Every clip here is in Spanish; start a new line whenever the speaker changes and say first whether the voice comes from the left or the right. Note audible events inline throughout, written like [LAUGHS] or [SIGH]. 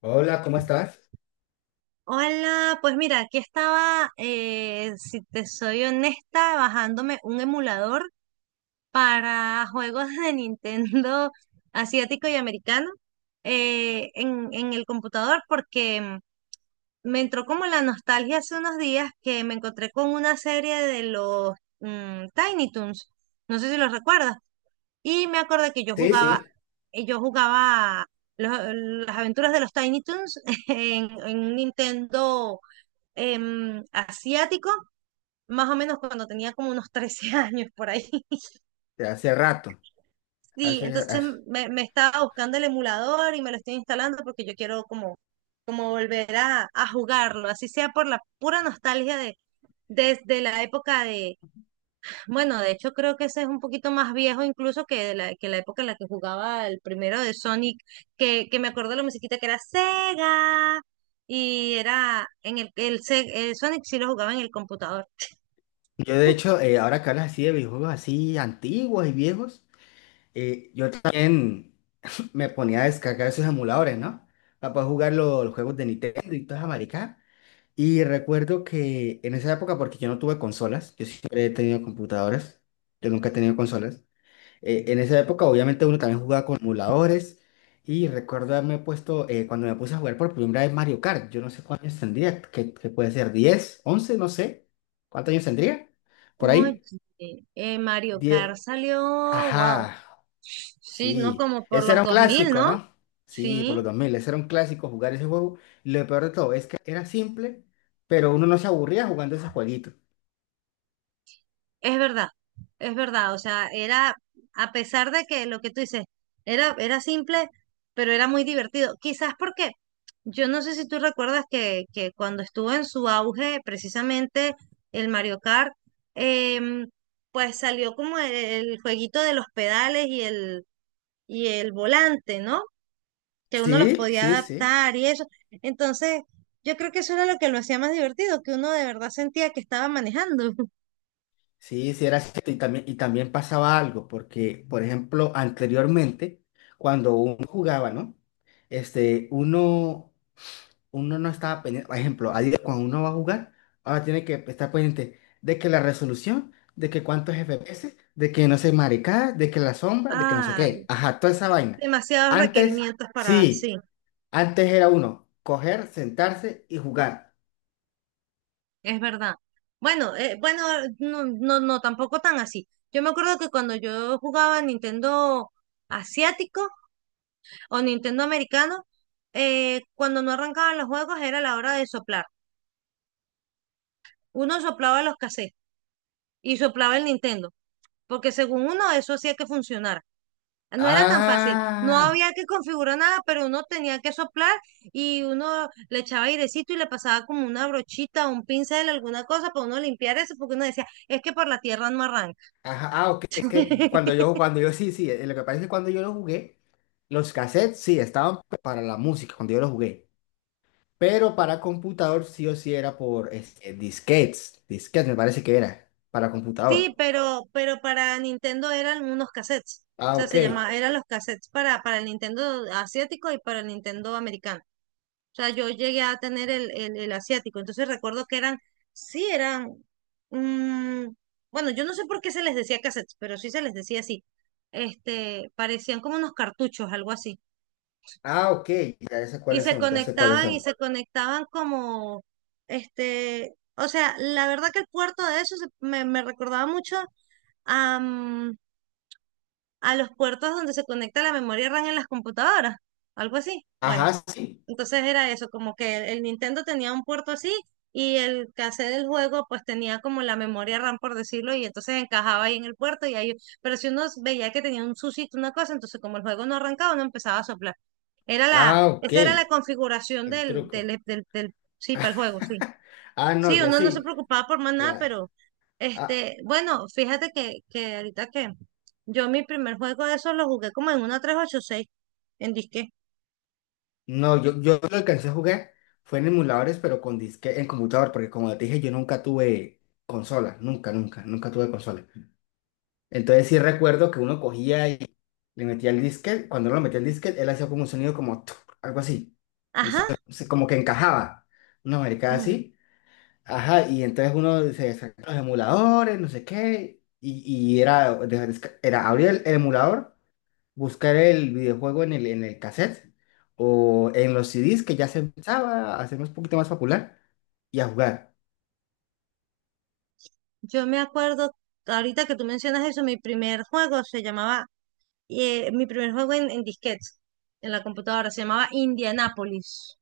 left: Hola, ¿cómo estás?
right: Hola, pues mira, aquí estaba, si te soy honesta, bajándome un emulador para juegos de Nintendo asiático y americano, en el computador porque me entró como la nostalgia hace unos días que me encontré con una serie de los Tiny Toons, no sé si los recuerdas, y me acordé que
left: Sí, sí,
right: yo jugaba los- las aventuras de los Tiny Toons [LAUGHS] en un Nintendo, asiático, más o menos cuando tenía como unos [LAUGHS] 13 años por ahí. [LAUGHS]
left: de hace rato.
right: Sí,
left: Hace,
right: entonces
left: hace-
right: me estaba buscando el emulador y me lo estoy instalando porque yo quiero como, como volver a jugarlo, así sea por la pura nostalgia de desde la época de, bueno, de hecho creo que ese es un poquito más viejo incluso que la época en la que jugaba el primero de Sonic, que me acuerdo de la musiquita que era Sega y era en el Sonic sí lo jugaba en el computador.
left: Yo de hecho, ahora que hablas así de videojuegos así antiguos y viejos, yo también [LAUGHS] me ponía a descargar esos emuladores, ¿no? Para poder jugar los juegos de Nintendo y todas América. Y recuerdo que en esa época, porque yo no tuve consolas, yo siempre he tenido computadoras, yo nunca he tenido consolas. En esa época, obviamente, uno también jugaba con emuladores. Y recuerdo haberme puesto, cuando me puse a jugar por primera vez Mario Kart, yo no sé cuántos años tendría, que puede ser 10, 11, no sé. ¿Cuántos años tendría? Por
right: Oye,
left: ahí.
right: Mario
left: 10.
right: Kart salió, wow,
left: Ajá,
right: sí, ¿no?
left: sí.
right: Como por
left: Ese era
right: los
left: un
right: 2000,
left: clásico,
right: ¿no?
left: ¿no? Sí, por
right: Sí,
left: los 2000. Ese era un clásico jugar ese juego. Y lo peor de todo es que era simple, pero uno no se aburría jugando ese jueguito.
right: es verdad, es verdad, o sea, era, a pesar de que lo que tú dices, era simple, pero era muy divertido. Quizás porque, yo no sé si tú recuerdas que, cuando estuvo en su auge, precisamente el Mario Kart, em, pues salió como el jueguito de los pedales y el volante, ¿no? Que uno los
left: Sí,
right: podía
left: sí, sí.
right: adaptar y eso. Entonces, yo creo que eso era lo que lo hacía más divertido, que uno de verdad sentía que estaba manejando. [LAUGHS]
left: Sí, sí, era cierto. Y también, pasaba algo, porque, por ejemplo, anteriormente, cuando uno jugaba, ¿no? Este, uno no estaba pendiente, por ejemplo, a cuando uno va a jugar, ahora tiene que estar pendiente de que la resolución, de que cuántos FPS, de que no sé, maricada, de que la sombra, de que no sé
right: Ay,
left: qué. Ajá, toda esa vaina.
right: demasiados
left: Antes,
right: requerimientos para,
left: sí,
right: sí,
left: antes era uno, coger, sentarse y jugar.
right: es verdad. Bueno, bueno, no, no, no, tampoco tan así. Yo me acuerdo que cuando yo jugaba Nintendo asiático o Nintendo americano, cuando no arrancaban los juegos era la hora de soplar. Uno soplaba los cassettes y soplaba el Nintendo, porque según uno eso hacía que funcionara. No era tan fácil, no
left: Ah.
right: había que configurar nada, pero uno tenía que soplar y uno le echaba airecito y le pasaba como una brochita, un pincel, alguna cosa para uno limpiar eso, porque uno decía, es que por la tierra no arranca.
left: Ajá, ah, ok, es que
right: [LAUGHS]
left: cuando yo, sí, sí, lo que pasa es que cuando yo lo jugué, los cassettes sí estaban para la música, cuando yo lo jugué, pero para computador sí o sí era por este, disquetes me parece que era, para
right: Sí,
left: computador.
right: pero para Nintendo eran unos cassettes, o
left: Ah,
right: sea,
left: ok,
right: se llamaba, eran los cassettes para el Nintendo asiático y para el Nintendo americano. O sea, yo llegué a tener el asiático. Entonces recuerdo que eran, sí, eran, mm, bueno, yo no sé por qué se les decía cassettes, pero sí se les decía así. Este, parecían como unos cartuchos, algo así.
left: ah, ok, ya sé
right: Y
left: cuáles
right: se
left: son, ya sé cuáles
right: conectaban y
left: son.
right: se conectaban como, este, o sea, la verdad que el puerto de eso me, me recordaba mucho a, mm, a los puertos donde se conecta la memoria RAM en las computadoras, algo así. Bueno,
left: Ajá, sí,
right: entonces era eso, como que el Nintendo tenía un puerto así y el cassette del juego pues tenía como la memoria RAM, por decirlo, y entonces encajaba ahí en el puerto y ahí, pero si uno veía que tenía un susito, una cosa, entonces como el juego no arrancaba, no empezaba a soplar. Era la,
left: ah, ok,
right: esa era la configuración
left: el truco.
right: sí, para el juego, sí.
left: [LAUGHS] Ah, no,
right: Sí,
left: yo
right: uno no se
left: sí,
right: preocupaba por más nada,
left: claro.
right: pero
left: Ah,
right: este, bueno, fíjate que, ahorita que yo, mi primer juego de esos lo jugué como en una 386, en disque.
left: no, yo lo alcancé a jugar, fue en emuladores, pero con disque en computador, porque como te dije, yo nunca tuve consola, nunca, nunca, nunca tuve consola. Entonces sí recuerdo que uno cogía y le metía el disquete, cuando uno lo metía el disquete, él hacía como un sonido como tuc, algo así, un so-
right: Ajá.
left: como que encajaba, una maricada así, ajá, y entonces uno se descargaba los emuladores, no sé qué, y era, era abrir el emulador, buscar el videojuego en el cassette o en los CDs, que ya se empezaba a hacer un poquito más popular, y a jugar.
right: Yo me acuerdo, ahorita que tú mencionas eso, mi primer juego se llamaba, mi primer juego en disquetes, en la computadora, se llamaba Indianapolis.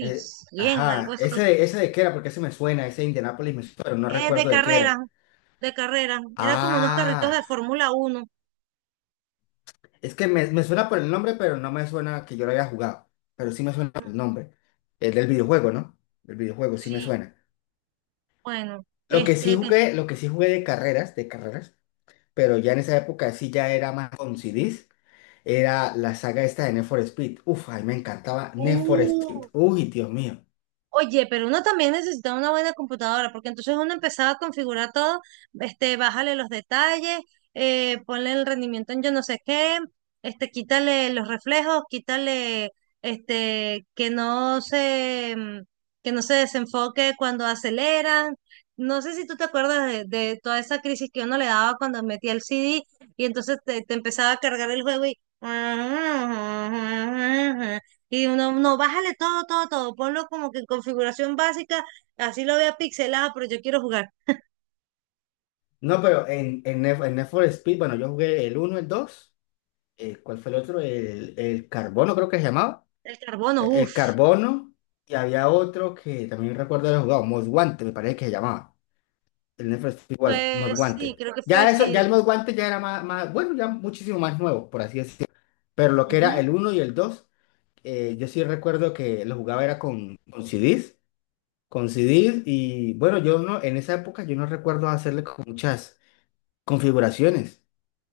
right: bien, algo
left: Ajá,
right: así.
left: ese de qué era, porque ese me suena, ese de Indianapolis me suena, pero no
right: De
left: recuerdo de qué
right: carrera,
left: era.
right: de carrera. Era como unos carritos
left: Ah,
right: de Fórmula 1.
left: es que me suena por el nombre, pero no me suena que yo lo haya jugado, pero sí me suena por el nombre. El del videojuego, ¿no? El videojuego sí me
right: Sí,
left: suena.
right: bueno,
left: Lo que sí
right: este,
left: jugué, lo que sí jugué de carreras, pero ya en esa época sí ya era más con CDs. Era la saga esta de Need for Speed. Uf, a mí me encantaba Need for Speed.
right: uh,
left: Uy, Dios mío.
right: oye, pero uno también necesita una buena computadora, porque entonces uno empezaba a configurar todo, este, bájale los detalles, ponle el rendimiento en yo no sé qué, este, quítale los reflejos, quítale, este, que no se desenfoque cuando aceleran. No sé si tú te acuerdas de toda esa crisis que uno le daba cuando metía el CD y entonces te, empezaba a cargar el juego y... Y uno no, bájale todo, todo, todo. Ponlo como que en configuración básica, así lo vea pixelado, pero yo quiero jugar.
left: No, pero en Need for Speed, bueno, yo jugué el uno, el 2, ¿cuál fue el otro? El Carbono, creo que se llamaba.
right: El carbono,
left: El
right: uff.
left: Carbono. Y había otro que también recuerdo haber jugado, Most Wanted, me parece que se llamaba. El Need for Speed was Most
right: Pues sí,
left: Wanted.
right: creo que fue
left: Ya, eso, ya
right: sí.
left: el Most Wanted ya era más, bueno, ya muchísimo más nuevo, por así decirlo. Pero lo que era
right: Ujú.
left: el uno y el 2, yo sí recuerdo que lo jugaba era con CDs. Con CDs, y bueno, yo no, en esa época yo no recuerdo hacerle con muchas configuraciones.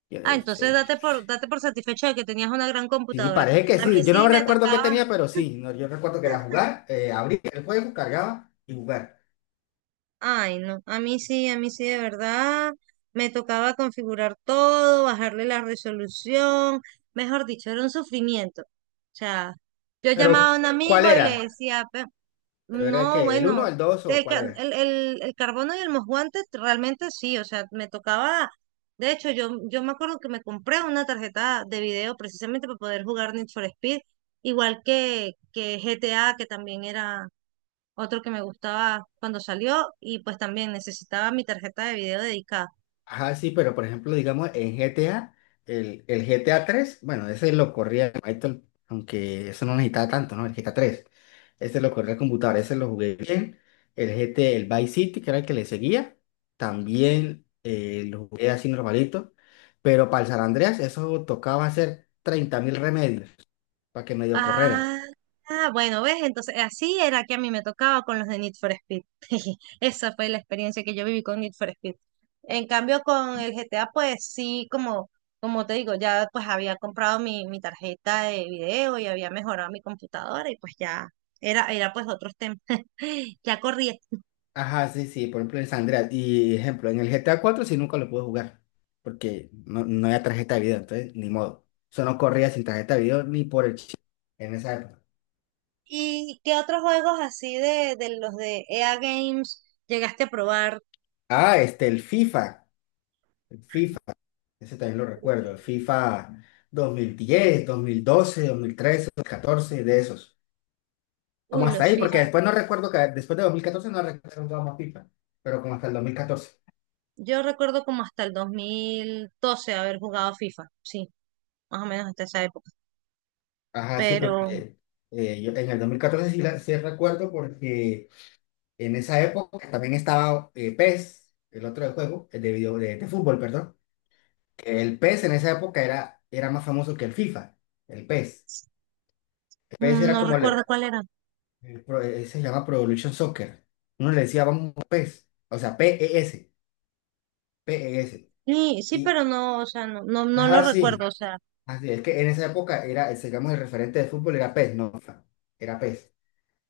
left: Y,
right: Ah,
left: eh,
right: entonces
left: eh,
right: date por, satisfecho de que tenías una gran
left: Sí,
right: computadora.
left: parece que
right: A mí
left: sí. Yo no
right: sí me
left: recuerdo qué
right: tocaba.
left: tenía, pero sí. No, yo recuerdo que era jugar, abrir el juego, cargaba y jugar.
right: Ay, no, a mí sí, de verdad. Me tocaba configurar todo, bajarle la resolución, mejor dicho, era un sufrimiento. O sea, yo llamaba
left: Pero,
right: a un
left: ¿cuál
right: amigo y le
left: era?
right: decía,
left: ¿Pero era el
right: no,
left: qué? ¿El uno,
right: bueno,
left: el dos, o
right: el,
left: cuál
right: ca-
left: era?
right: el, el, el carbono y el mosguante realmente sí, o sea, me tocaba, de hecho yo, me acuerdo que me compré una tarjeta de video precisamente para poder jugar Need for Speed, igual que, GTA, que también era otro que me gustaba cuando salió y pues también necesitaba mi tarjeta de video dedicada.
left: Ajá, sí, pero por ejemplo, digamos, en GTA, el GTA tres, bueno, ese lo corría el Python, aunque eso no necesitaba tanto, ¿no? El GTA tres, ese lo corría el computador, ese lo jugué bien. El Vice City, que era el que le seguía, también lo jugué así normalito. Pero para el San Andreas, eso tocaba hacer 30,000 remedios para que medio correra.
right: Ah, bueno, ¿ves? Entonces, así era que a mí me tocaba con los de Need for Speed. [LAUGHS] Esa fue la experiencia que yo viví con Need for Speed. En cambio, con el GTA, pues sí, como te digo, ya pues había comprado mi tarjeta de video y había mejorado mi computadora y pues ya era pues otros temas. [LAUGHS] Ya corría.
left: Ajá, sí, sí, por ejemplo en San Andreas. Y ejemplo, en el GTA 4 sí nunca lo pude jugar, porque no había tarjeta de video, entonces ni modo. Eso no corría sin tarjeta de video ni por el chip en esa época.
right: ¿Y qué otros juegos así de los de EA Games llegaste a probar?
left: Ah, este, el FIFA, ese también lo recuerdo, el FIFA dos, dos, dos mil, mil, mil diez, doce, trece, 2014, de esos. Como
right: Uy,
left: hasta
right: los
left: ahí, porque
right: FIFA.
left: después no recuerdo que, después de 2014 no recuerdo que más FIFA, pero como hasta el 2014.
right: Yo recuerdo como hasta el 2012 haber jugado FIFA, sí, más o menos hasta esa época,
left: Ajá, sí,
right: pero
left: porque yo en el 2014 sí, sí recuerdo, porque en esa época también estaba, PES, el otro de juego, el de video, de fútbol, perdón. Que el PES en esa época era más famoso que el FIFA, el PES. El PES era
right: no
left: como,
right: recuerdo cuál era.
left: se llama Pro Evolution Soccer. Uno le decía, vamos, PES, o sea, p p e s, P e s.
right: Sí, sí,
left: Y,
right: pero no, o sea, no, no, no lo
left: ajá,
right: recuerdo,
left: sí,
right: o sea,
left: así es que en esa época era, digamos, el referente de fútbol era PES, no FIFA, era PES.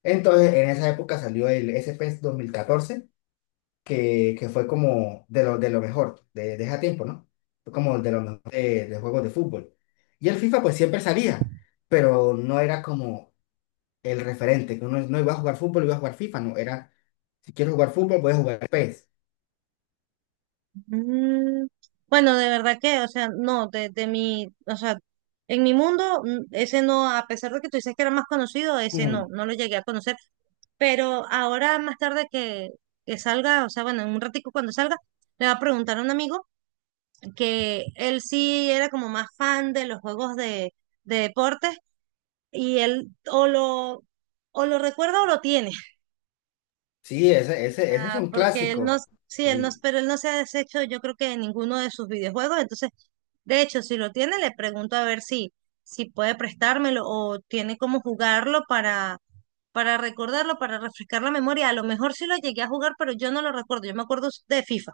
left: Entonces, en esa época salió el S pes 2014, que fue como de de lo mejor, de ese tiempo, ¿no? Fue como de lo mejor de juegos de fútbol. Y el FIFA pues siempre salía, pero no era como el referente, que uno no iba a jugar fútbol, iba a jugar FIFA, no, era, si quiero jugar fútbol, voy a jugar PES.
right: mm, bueno, de verdad que, o sea, no, de, mi, o sea, en mi mundo, ese no, a pesar de que tú dices que era más conocido, ese no,
left: Mm,
right: no lo llegué a conocer, pero ahora más tarde que, salga, o sea, bueno, en un ratico cuando salga, le va a preguntar a un amigo que él sí era como más fan de los juegos de, deportes y él o lo recuerda o lo tiene,
left: sí, ese es
right: ah,
left: un
right: porque él no,
left: clásico.
right: sí, él no,
left: Sí,
right: pero él no se ha deshecho yo creo que de ninguno de sus videojuegos, entonces, de hecho, si lo tiene, le pregunto a ver si, si puede prestármelo o tiene cómo jugarlo para, recordarlo, para refrescar la memoria, a lo mejor sí lo llegué a jugar, pero yo no lo recuerdo, yo me acuerdo de FIFA.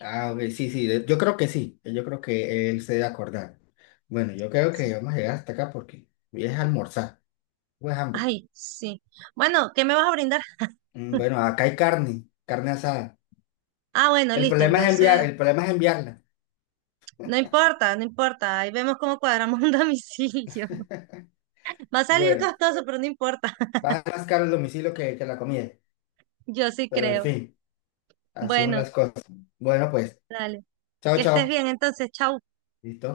left: a ver, sí, sí, yo creo que sí, yo creo que él se debe acordar. Bueno, yo creo
right: Sí.
left: que vamos a llegar hasta acá porque voy a almorzar, pues hambre.
right: Ay, sí. Bueno, ¿qué me vas a brindar?
left: Mm, bueno, acá hay carne, carne asada.
right: Ah, bueno,
left: El
right: listo,
left: problema es enviar,
right: entonces
left: el problema es enviarla.
right: no importa, no importa. Ahí vemos cómo cuadramos un [LAUGHS] domicilio. Va a salir
left: Bueno,
right: costoso, pero no importa.
left: baja más caro el domicilio que la comida.
right: [LAUGHS] Yo sí
left: Pero en
right: creo.
left: fin, así son
right: Bueno,
left: las cosas. Bueno, pues,
right: dale.
left: chao,
right: Que estés
left: chao.
right: bien entonces. Chao.
left: Listo.